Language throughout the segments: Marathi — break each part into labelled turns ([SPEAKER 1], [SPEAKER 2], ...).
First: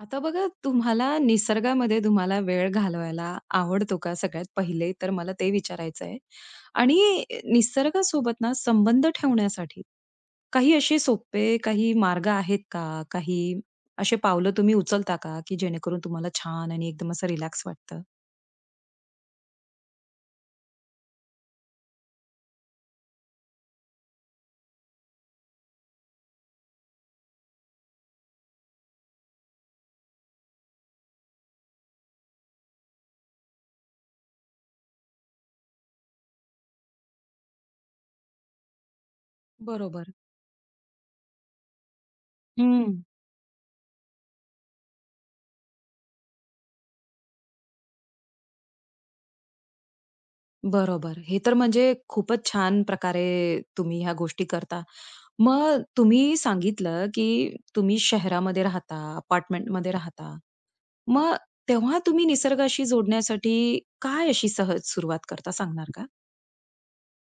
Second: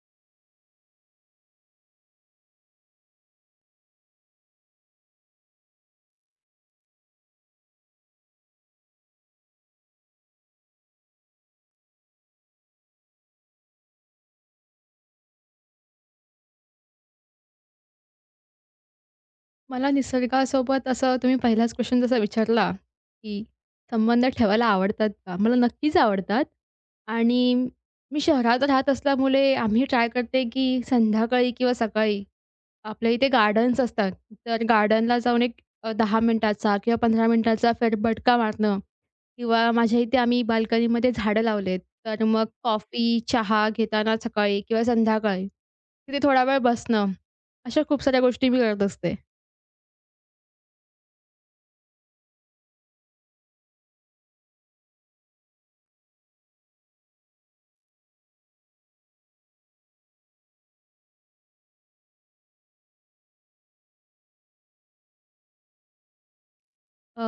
[SPEAKER 1] आता बघा तुम्हाला निसर्गामध्ये वेळ घालवायला आवडतो का? सगळ्यात पहिले तर मला ते विचारायचं आहे. आणि निसर्गासोबत ना संबंध ठेवण्यासाठी काही असे सोपे मार्ग आहेत का? काही असे पावलं तुम्ही उचलता का, की जेणेकरून तुम्हाला छान आणि एकदम असं रिलॅक्स वाटतं?
[SPEAKER 2] मला निसर्गासोबत असं तुम्ही पहिलाच क्वेशन जसा विचारला, की संबंध ठेवायला आवडतात का? मला नक्कीच आवडतात आणि मी शहरात राहत असल्यामुळे आम्ही ट्राय करते, की संध्याकाळी किंवा सकाळी आपल्या इथे गार्डन्स असतात. तर गार्डनला जाऊन एक 10 मिनिटाचा किंवा 15 मिनिटाचा फेरफटका मारणं किंवा माझ्या
[SPEAKER 1] बरोबर.
[SPEAKER 2] इथे आम्ही बाल्कनीमध्ये झाडं लावलेत. तर मग
[SPEAKER 1] हं.
[SPEAKER 2] कॉफी, चहा घेताना सकाळी किंवा संध्याकाळी तिथे थोडा वेळ बसणं, अशा खूप साऱ्या गोष्टी मी करत असते.
[SPEAKER 1] बरोबर. हे तर म्हणजे खूपच छान प्रकारे तुम्ही ह्या गोष्टी करता. मग तुम्ही सांगितलं, की तुम्ही शहरामध्ये राहता, अपार्टमेंटमध्ये राहता. मग तेव्हा तुम्ही निसर्गाशी जोडण्यासाठी काय अशी सहज सुरुवात करता सांगणार का?
[SPEAKER 2] अ,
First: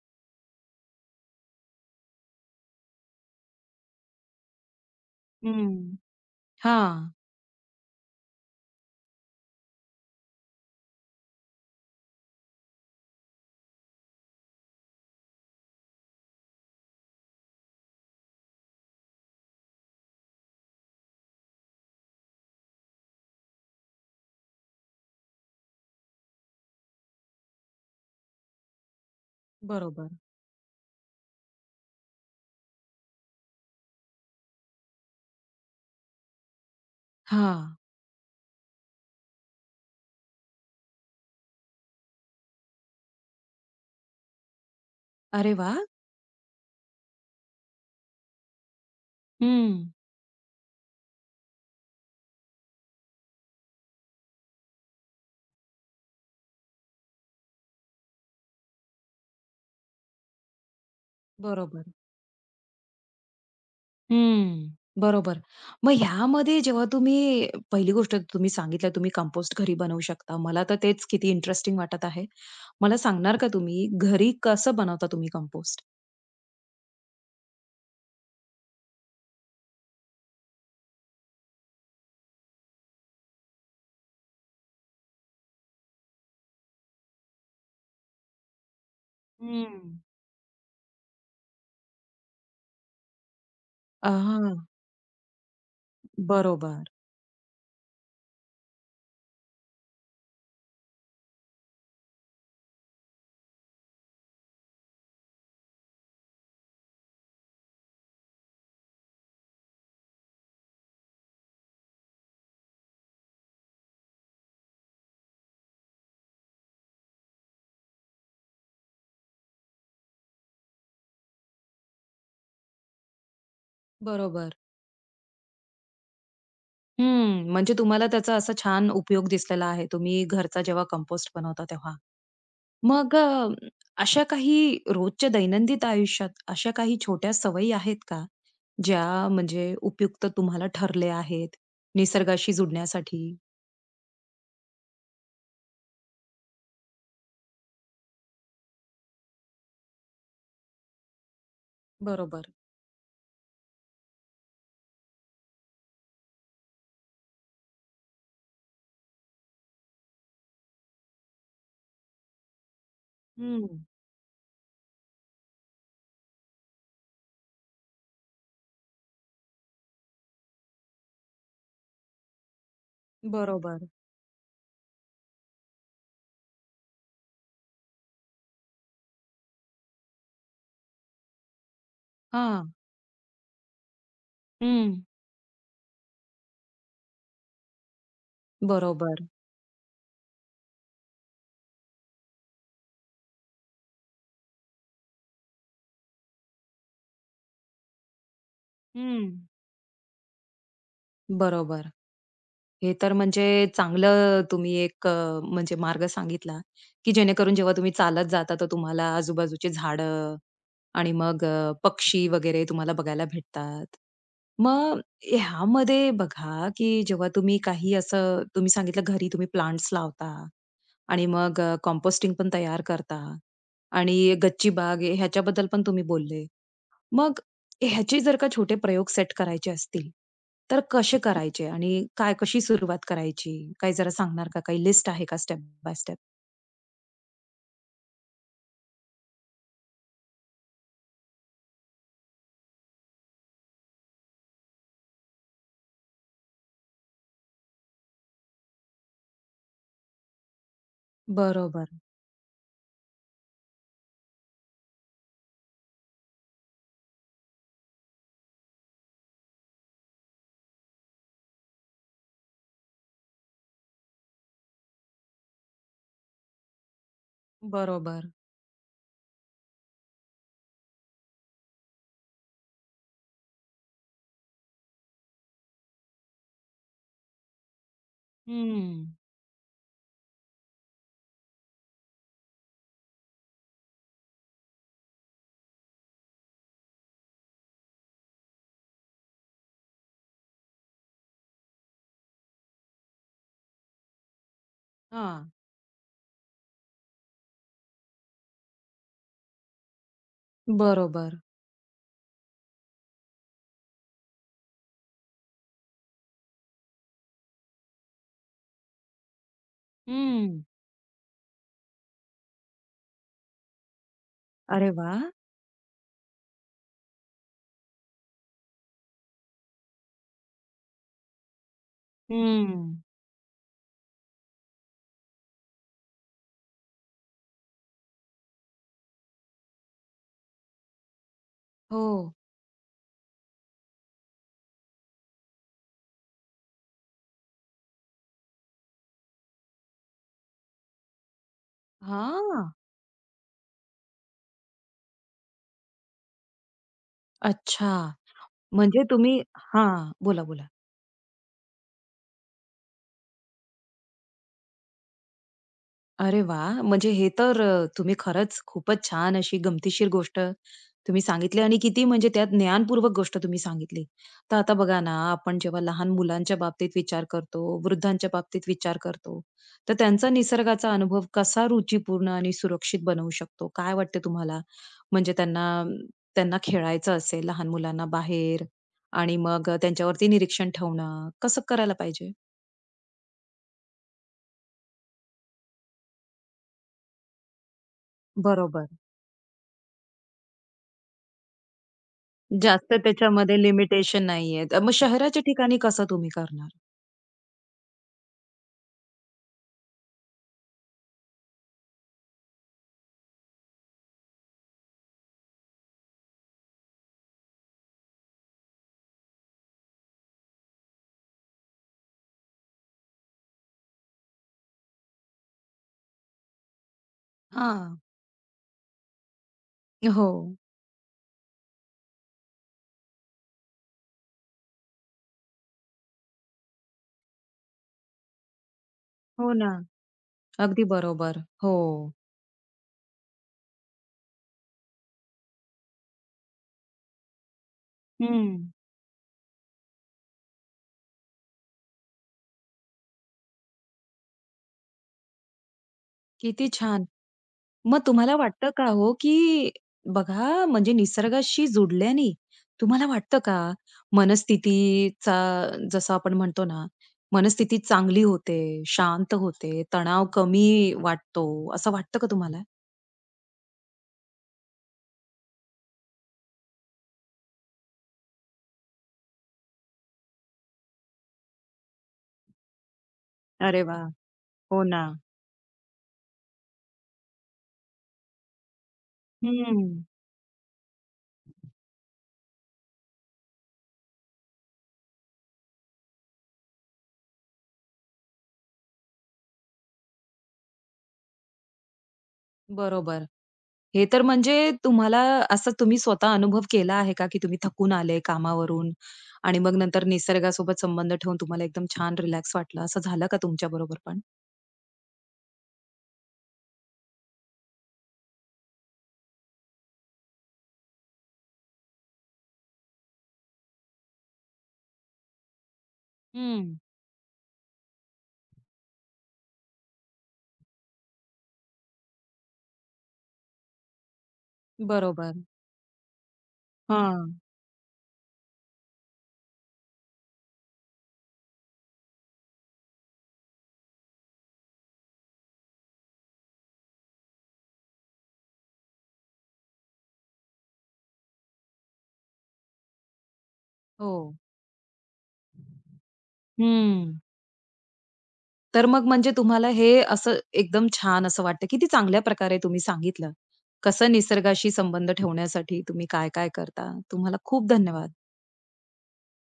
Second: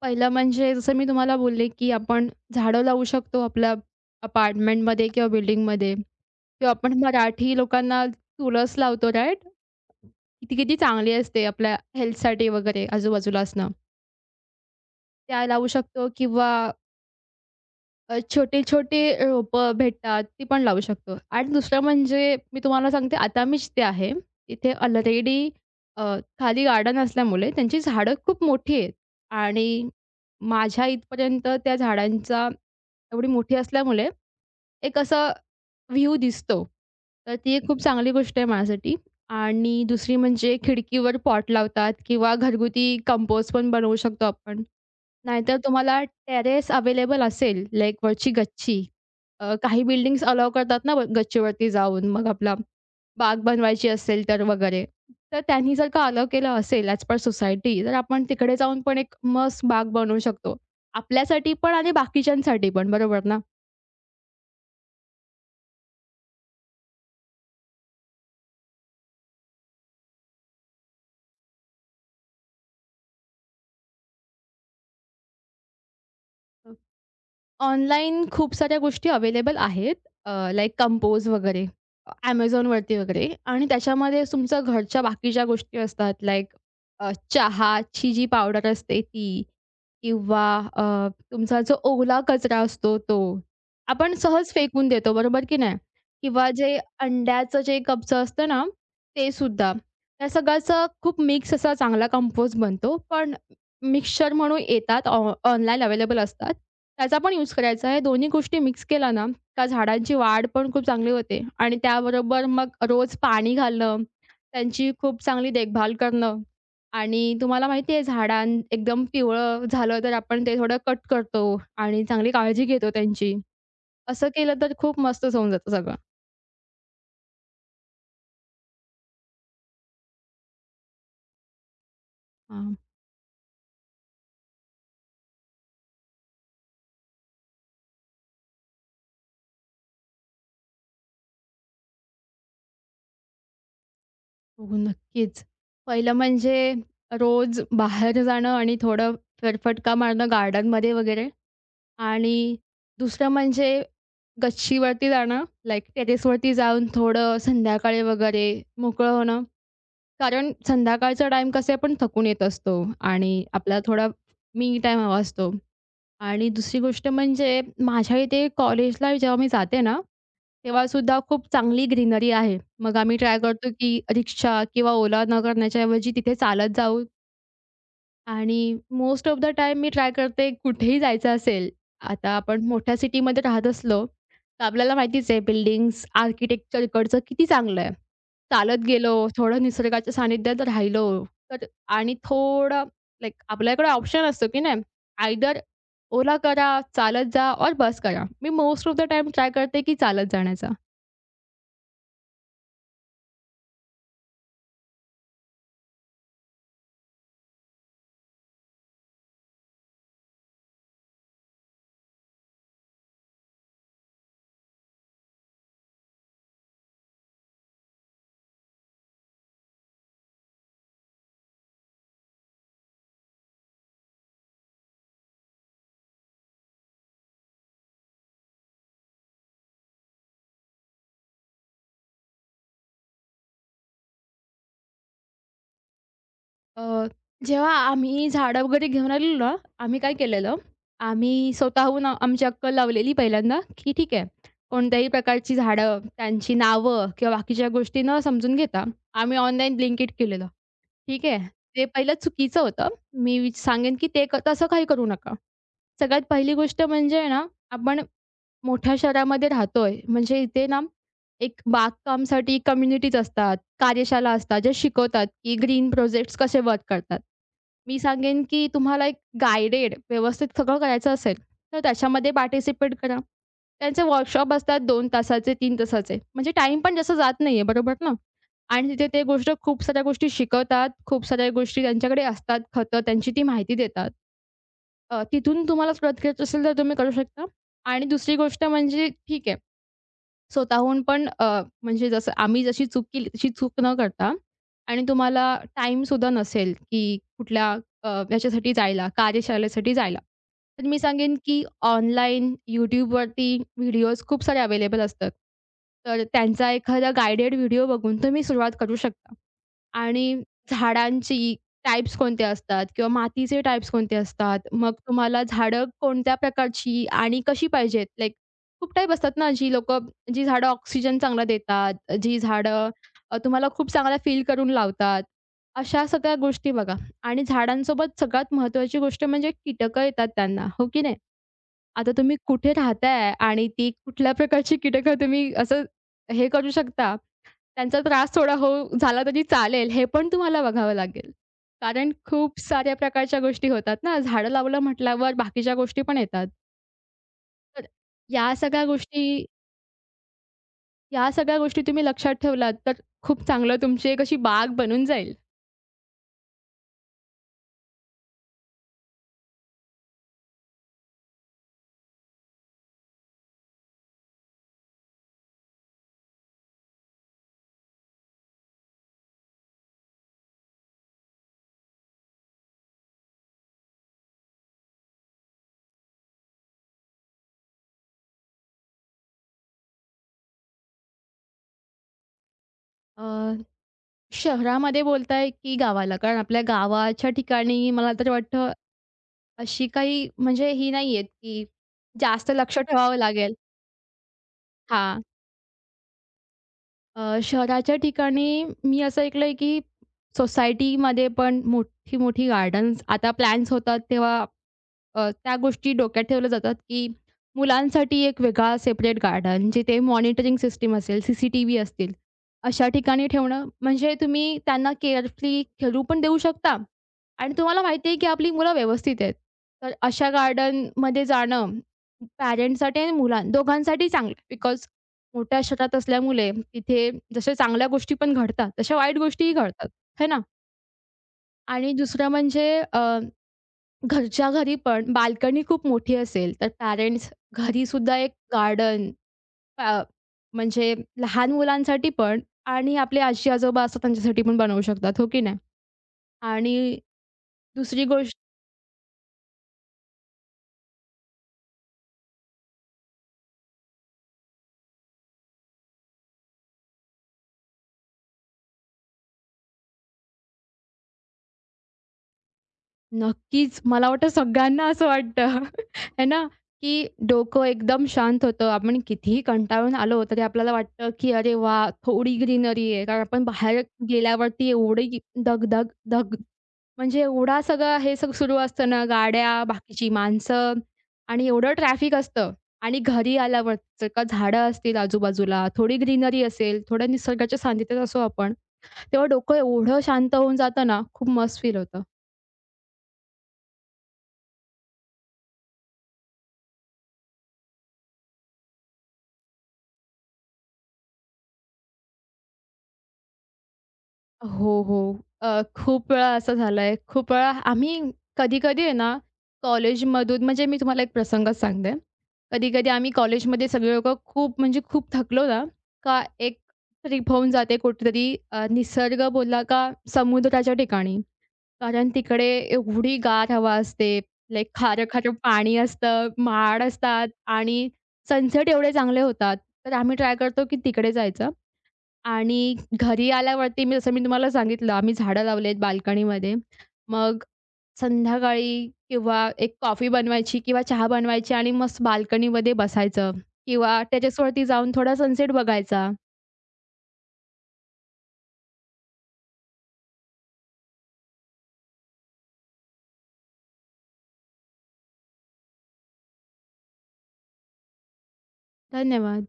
[SPEAKER 2] पहिलं म्हणजे जसं मी तुम्हाला बोलले, की आपण झाडं लावू शकतो आपल्या अपार्टमेंटमध्ये किंवा बिल्डिंगमध्ये
[SPEAKER 1] हं.
[SPEAKER 2] किंवा आपण
[SPEAKER 1] हां.
[SPEAKER 2] मराठी लोकांना तुळस लावतो, राइट? किती किती चांगली असते आपल्या हेल्थसाठी वगैरे आजूबाजूला असणं. त्या लावू शकतो किंवा छोटे-छोटे रोपं भेटतात, ती पण लावू शकतो. आणि दुसरं म्हणजे मी तुम्हाला सांगते, आता मी जिथे आहे, तिथे ऑलरेडी अ, खाली गार्डन असल्यामुळे त्यांची झाडं खूप मोठी आहेत आणि
[SPEAKER 1] बरोबर.
[SPEAKER 2] माझ्या इथपर्यंत त्या झाडांचा एवढी मोठी असल्यामुळे एक असं व्ह्यू दिसतो. तर ती एक
[SPEAKER 1] हां.
[SPEAKER 2] खूप चांगली गोष्ट आहे माझ्यासाठी. आणि दुसरी म्हणजे खिडकीवर पॉट लावतात किंवा घरगुती कंपोस्ट पण बनवू शकतो आपण.
[SPEAKER 1] अरे
[SPEAKER 2] नाहीतर
[SPEAKER 1] वाह!
[SPEAKER 2] तुम्हाला टेरेस अवेलेबल असेल, लाइक वरची गच्ची. काही
[SPEAKER 1] हं.
[SPEAKER 2] बिल्डिंग्स अलाऊ करतात ना गच्चीवरती जाऊन मग आपला बाग बनवायची असेल तर वगैरे. तर त्यांनी जर का अलाऊ केलं असेल ॲज पर सोसायटी, तर आपण तिकडे जाऊन पण एक मस्त बाग बनवू शकतो. आपल्यासाठी पण
[SPEAKER 1] बरोबर.
[SPEAKER 2] आणि बाकीच्यांसाठी पण, बरोबर ना?
[SPEAKER 1] हम्म. बरोबर. मग ह्यामध्ये जेव्हा तुम्ही पहिली गोष्ट सांगितलं तुम्ही कंपोस्ट घरी बनवू शकता. मला तर तेच किती इंटरेस्टिंग वाटत आहे. मला सांगणार का तुम्ही घरी कसं बनवता तुम्ही कंपोस्ट?
[SPEAKER 2] ऑनलाईन खूप साऱ्या गोष्टी अवेलेबल आहेत. लाइक कंपोज वगैरे, Amazonवरती वगैरे आणि त्याच्यामध्ये तुमच्या घरच्या बाकीच्या गोष्टी असतात लाइक चहाची जी पावडर असते ती
[SPEAKER 1] हम्म.
[SPEAKER 2] किंवा अ, तुमचा जो ओला कचरा असतो तो. आपण सहज
[SPEAKER 1] हां.
[SPEAKER 2] फेकून देतो, बरोबर की नाही? किंवा जे
[SPEAKER 1] बरोबर,
[SPEAKER 2] अंड्याचं जे कपचं असतं ना, ते सुद्धा. त्या सगळ्याचा खूप मिक्स असा चांगला कंपोज बनतो. पण मिक्सचर म्हणून येतात ऑनलाईन अवेलेबल असतात. त्याचा पण यूज करायचा आहे. दोन्ही गोष्टी मिक्स केला ना, का झाडांची वाढ पण खूप चांगली होते आणि त्याबरोबर मग रोज पाणी घालणं, त्यांची खूप चांगली देखभाल करणं आणि तुम्हाला माहिती आहे झाडां एकदम पिवळं झालं तर आपण ते थोडं कट करतो आणि चांगली काळजी घेतो त्यांची. असं केलं
[SPEAKER 1] बरोबर.
[SPEAKER 2] तर खूप मस्तच होऊन जातं सगळं.
[SPEAKER 1] हम्म. म्हणजे तुम्हाला त्याचा असा छान उपयोग दिसलेला आहे तुम्ही घरचा जेव्हा कंपोस्ट बनवता तेव्हा.
[SPEAKER 2] हां,
[SPEAKER 1] मग अशा काही रोजच्या दैनंदिन आयुष्यात अशा काही छोट्या सवयी आहेत का? ज्या म्हणजे उपयुक्त तुम्हाला ठरले आहेत, निसर्गाशी जुडण्यासाठी.
[SPEAKER 2] हो नक्कीच. पहिलं म्हणजे रोज बाहेर जाणं आणि थोडं फेरफटका मारणं गार्डनमध्ये वगैरे आणि
[SPEAKER 1] बरोबर.
[SPEAKER 2] दुसरं म्हणजे गच्चीवरती जाणं, लाइक टेरेसवरती जाऊन थोडं संध्याकाळी वगैरे मोकळं होणं. कारण संध्याकाळचा टाईम कसे आहे आपण थकून येत असतो आणि आपल्याला
[SPEAKER 1] हं.
[SPEAKER 2] थोडा मी टाईम हवा असतो. आणि दुसरी गोष्ट म्हणजे माझ्या इथे कॉलेजला जेव्हा मी जाते ना, तेव्हासुद्धा खूप चांगली ग्रीनरी आहे. मग आम्ही ट्राय करतो
[SPEAKER 1] बरोबर.
[SPEAKER 2] की रिक्षा किंवा ओला न करण्याच्या ऐवजी तिथे चालत जाऊ आणि मोस्ट ऑफ द टाईम मी ट्राय करते कुठेही जायचं असेल, आता आपण
[SPEAKER 1] हां.
[SPEAKER 2] मोठ्या सिटीमध्ये राहत असलो, तर आपल्याला
[SPEAKER 1] हं.
[SPEAKER 2] माहितीच आहे बिल्डिंग्स, आर्किटेक्चर इकडचं किती चांगलं आहे. चालत गेलो,
[SPEAKER 1] बरोबर.
[SPEAKER 2] थोडं निसर्गाच्या सानिध्यात राहिलो, तर आणि थोडं लाइक आपल्याकडे ऑप्शन असतो की नाही, आयदर ओला करा, चालत जा, ऑर बस करा. मी मोस्ट ऑफ द टाईम
[SPEAKER 1] हं.
[SPEAKER 2] ट्राय करते की चालत जाण्याचा.
[SPEAKER 1] बरोबर. हे तर म्हणजे चांगलं तुम्ही एक म्हणजे मार्ग सांगितला, की जेणेकरून जेव्हा तुम्ही चालत जाता, तर तुम्हाला आजूबाजूची झाडं आणि मग पक्षी वगैरे तुम्हाला बघायला भेटतात. मग ह्यामध्ये बघा, की जेव्हा तुम्ही काही असं सांगितलं घरी तुम्ही प्लांट्स लावता. आणि मग कंपोस्टिंग पण तयार करता आणि गच्ची बाग आहे, ह्याच्याबद्दल पण तुम्ही बोलले. मग ह्याचे जर का छोटे प्रयोग सेट करायचे असतील, तर कसे करायचे आणि कशी सुरुवात करायची? काही जरा सांगणार का? काही लिस्ट आहे का स्टेप बाय स्टेप?
[SPEAKER 2] अ, जेव्हा आम्ही झाडं वगैरे घेऊन आलेलो ना, आम्ही काय केलेलं, आम्ही स्वतःहून आमची अक्कल लावलेली पहिल्यांदा, की ठीक आहे, कोणत्याही प्रकारची झाडं, त्यांची नावं किंवा बाकीच्या गोष्टी न समजून घेता, आम्ही ऑनलाईन ब्लिंकिट केलेलं. ठीक आहे, ते
[SPEAKER 1] बरोबर,
[SPEAKER 2] पहिलं चुकीचं होतं. मी सांगेन की ते तसं काही करू नका. सगळ्यात पहिली गोष्ट म्हणजे आहे ना, आपण मोठ्या शहरामध्ये राहतोय, म्हणजे इथे ना, एक बागकामसाठी कम्युनिटीज असतात, कार्यशाळा असतात, जे शिकवतात, की ग्रीन प्रोजेक्ट्स कसे वर्क करतात. मी
[SPEAKER 1] बरोबर.
[SPEAKER 2] सांगेन, की तुम्हाला एक गाईडेड व्यवस्थित सगळं करायचं असेल, तर त्याच्यामध्ये पार्टिसिपेट करा. त्यांचे वर्कशॉप असतात 2 तासाचे, 3 तासाचे. म्हणजे टाईम पण जास्त जात नाहीये, बरोबर ना? आणि
[SPEAKER 1] हं.
[SPEAKER 2] तिथे ते गोष्ट खूप साऱ्या गोष्टी शिकवतात, खूप साऱ्या गोष्टी त्यांच्याकडे असतात, खतं त्यांची ती माहिती देतात. तिथून तुम्हाला सुरुवात करायची असेल तर तुम्ही करू शकता. आणि दुसरी गोष्ट म्हणजे ठीक आहे, स्वतःहून पण म्हणजे जसं आम्ही जशी चूक केली तशी चूक न करता आणि
[SPEAKER 1] हां.
[SPEAKER 2] तुम्हाला टाईमसुद्धा नसेल, की कुठल्या ह्याच्यासाठी जायला, कार्यशाळेसाठी जायला. तर मी सांगेन,
[SPEAKER 1] बरोबर.
[SPEAKER 2] की ऑनलाईन YouTubeवरती व्हिडिओज खूप सारे अवेलेबल असतात. तर त्यांचा एखादा गाईडेड व्हिडिओ बघून तुम्ही सुरुवात करू शकता. आणि
[SPEAKER 1] हं.
[SPEAKER 2] झाडांची टाइप्स कोणते असतात किंवा मातीचे टाइप्स कोणते असतात.
[SPEAKER 1] अरे
[SPEAKER 2] मग
[SPEAKER 1] वाह!
[SPEAKER 2] तुम्हाला झाडं कोणत्या प्रकारची आणि कशी पाहिजेत. लाइक खूप टाइप असतात ना, जी लोकं जी झाडं ऑक्सिजन चांगला देतात, जी झाडं
[SPEAKER 1] हं.
[SPEAKER 2] तुम्हाला खूप चांगला फील करून लावतात. अशा सगळ्या गोष्टी बघा आणि झाडांसोबत सगळ्यात महत्त्वाची गोष्ट म्हणजे कीटकं येतात त्यांना, हो की नाही?
[SPEAKER 1] हो.
[SPEAKER 2] आता तुम्ही कुठे राहताय आणि ती कुठल्या प्रकारची कीटकं तुम्ही असं हे करू शकता. त्यांचा त्रास थोडा हो झाला तरी चालेल, हे पण तुम्हाला बघावं लागेल. कारण खूप
[SPEAKER 1] हां.
[SPEAKER 2] साऱ्या प्रकारच्या गोष्टी होतात ना, झाडं लावलं म्हटल्यावर बाकीच्या गोष्टी पण येतात. तर
[SPEAKER 1] अच्छा.
[SPEAKER 2] या सगळ्या
[SPEAKER 1] म्हणजे
[SPEAKER 2] गोष्टी
[SPEAKER 1] तुम्ही हां. बोला, बोला.
[SPEAKER 2] या सगळ्या गोष्टी तुम्ही लक्षात ठेवलात, तर खूप चांगलं तुमची एक अशी बाग बनून जाईल.
[SPEAKER 1] अरे वा, म्हणजे हे तर तुम्ही खरंच खूपच छान अशी गमतीशीर गोष्ट तुम्ही सांगितली आणि किती म्हणजे त्यात ज्ञानपूर्वक गोष्ट तुम्ही सांगितली. तर आता बघा ना, आपण जेव्हा लहान मुलांच्या बाबतीत विचार करतो, वृद्धांच्या बाबतीत विचार करतो, तर त्यांचा निसर्गाचा अनुभव कसा रुचीपूर्ण आणि सुरक्षित बनवू शकतो? काय वाटते तुम्हाला? म्हणजे त्यांना त्यांना खेळायचं असेल लहान मुलांना बाहेर आणि मग त्यांच्यावरती निरीक्षण ठेवणं, कसं करायला पाहिजे?
[SPEAKER 2] अ, शहरामध्ये बोलताय की गावाला? कारण आपल्या गावाच्या ठिकाणी मला तर वाटतं
[SPEAKER 1] बरोबर.
[SPEAKER 2] अशी काही म्हणजे ही नाहीयेत, की जास्त लक्ष
[SPEAKER 1] जास्त
[SPEAKER 2] ठेवावं लागेल.
[SPEAKER 1] त्याच्यामध्ये लिमिटेशन नाहीयेत. मग
[SPEAKER 2] हां.
[SPEAKER 1] शहराच्या ठिकाणी कसं तुम्ही करणार?
[SPEAKER 2] शहराच्या ठिकाणी मी असं ऐकलंय की सोसायटीमध्ये पण मोठी-मोठी गार्डन्स आता प्लॅन्स होतात तेव्हा त्या गोष्टी डोक्यात ठेवल्या जातात की मुलांसाठी एक वेगळा सेपरेट गार्डन जिथे मॉनिटरिंग सिस्टीम असेल, सीसीटीव्ही असतील, अशा ठिकाणी ठेवणं म्हणजे तुम्ही त्यांना केअरफ्री खेळू पण देऊ शकता आणि तुम्हाला
[SPEAKER 1] हां.
[SPEAKER 2] माहिती आहे की आपली मुलं व्यवस्थित आहेत. तर
[SPEAKER 1] हो.
[SPEAKER 2] अशा गार्डनमध्ये जाणं पॅरेंट्ससाठी आणि मुलां दोघांसाठी चांगलं बिकॉज मोठ्या शहरात असल्यामुळे तिथे जशा चांगल्या गोष्टी पण घडतात, तशा वाईट गोष्टीही
[SPEAKER 1] हो ना.
[SPEAKER 2] घडतात, है ना?
[SPEAKER 1] अगदी बरोबर. हो.
[SPEAKER 2] आणि दुसरं म्हणजे अ, घरच्या घरी पण बाल्कनी खूप मोठी असेल, तर पॅरेंट्स घरीसुद्धा एक
[SPEAKER 1] हं.
[SPEAKER 2] गार्डन अ, म्हणजे लहान मुलांसाठी पण आणि आपले आजी-आजोबा असतात त्यांच्यासाठी पण बनवू शकतात, हो की नाही?
[SPEAKER 1] किती
[SPEAKER 2] आणि
[SPEAKER 1] छान. मग
[SPEAKER 2] दुसरी
[SPEAKER 1] तुम्हाला
[SPEAKER 2] गोष्ट
[SPEAKER 1] वाटतं का हो, की बघा म्हणजे निसर्गाशी जुडल्याने तुम्हाला वाटतं का मनस्थितीचा जसं आपण म्हणतो ना, मनस्थिती चांगली होते, शांत होते, तणाव कमी वाटतो, असं वाटतं का तुम्हाला?
[SPEAKER 2] नक्कीच. मला वाटतं सगळ्यांना असं वाटतं आहे ना, की डोकं एकदम शांत होतं. आपण कितीही कंटाळून आलो तरी आपल्याला वाटतं, की "अरे वाह! थोडी ग्रीनरी आहे." कारण आपण बाहेर
[SPEAKER 1] अरे वाह!
[SPEAKER 2] गेल्यावरती
[SPEAKER 1] हो ना.
[SPEAKER 2] एवढी धग-धग म्हणजे सगळं हे सगळं सुरू असतं ना, गाड्या,
[SPEAKER 1] हं.
[SPEAKER 2] बाकीची माणसं आणि एवढं ट्रॅफिक असतं आणि घरी आल्यावर जर का झाडं असतील आजूबाजूला, थोडी ग्रीनरी असेल, थोड्या निसर्गाच्या सानिध्यात असू आपण, तेव्हा डोकं एवढं शांत होऊन जातं ना, खूप मस्त फील होतं.
[SPEAKER 1] बरोबर. हे तर म्हणजे तुम्हाला असा तुम्ही स्वतः अनुभव केला आहे का, की तुम्ही थकून आले कामावरून आणि मग नंतर निसर्गासोबत संबंध ठेवून तुम्हाला एकदम छान रिलॅक्स वाटलं, असं झालं का तुमच्याबरोबर पण?
[SPEAKER 2] हो, हो. खूप वेळा असं झालंय. खूप वेळा आम्ही कधी-कधी आहे ना, कॉलेजमधून म्हणजे मी तुम्हाला एक प्रसंग सांगते. कधी-कधी आम्ही कॉलेजमध्ये सगळे लोकं खूप म्हणजे खूप थकलो ना, का एक
[SPEAKER 1] हं,
[SPEAKER 2] ट्रिप होऊन जाते कुठेतरी निसर्ग बोलला का समुद्राच्या ठिकाणी. कारण तिकडे एवढी गार हवा असते, लाईक खारं-खारं
[SPEAKER 1] बरोबर.
[SPEAKER 2] पाणी असतं, माड
[SPEAKER 1] हां.
[SPEAKER 2] असतात आणि सनसेट एवढे चांगले होतात. तर आम्ही ट्राय करतो की तिकडे जायचं. आणि घरी आल्यावरती मी जसं मी तुम्हाला सांगितलं आम्ही झाडं लावली आहेत बाल्कनीमध्ये. मग संध्याकाळी किंवा एक कॉफी बनवायची किंवा चहा बनवायची आणि मस्त बाल्कनीमध्ये बसायचं किंवा
[SPEAKER 1] हो.
[SPEAKER 2] टेरेसवरती जाऊन थोडा सनसेट बघायचा.
[SPEAKER 1] हं. तर मग म्हणजे तुम्हाला हे असं एकदम छान असं वाटतं. किती चांगल्या प्रकारे तुम्ही सांगितलं कसं निसर्गाशी संबंध ठेवण्यासाठी तुम्ही काय-काय करता. तुम्हाला खूप धन्यवाद.
[SPEAKER 2] धन्यवाद.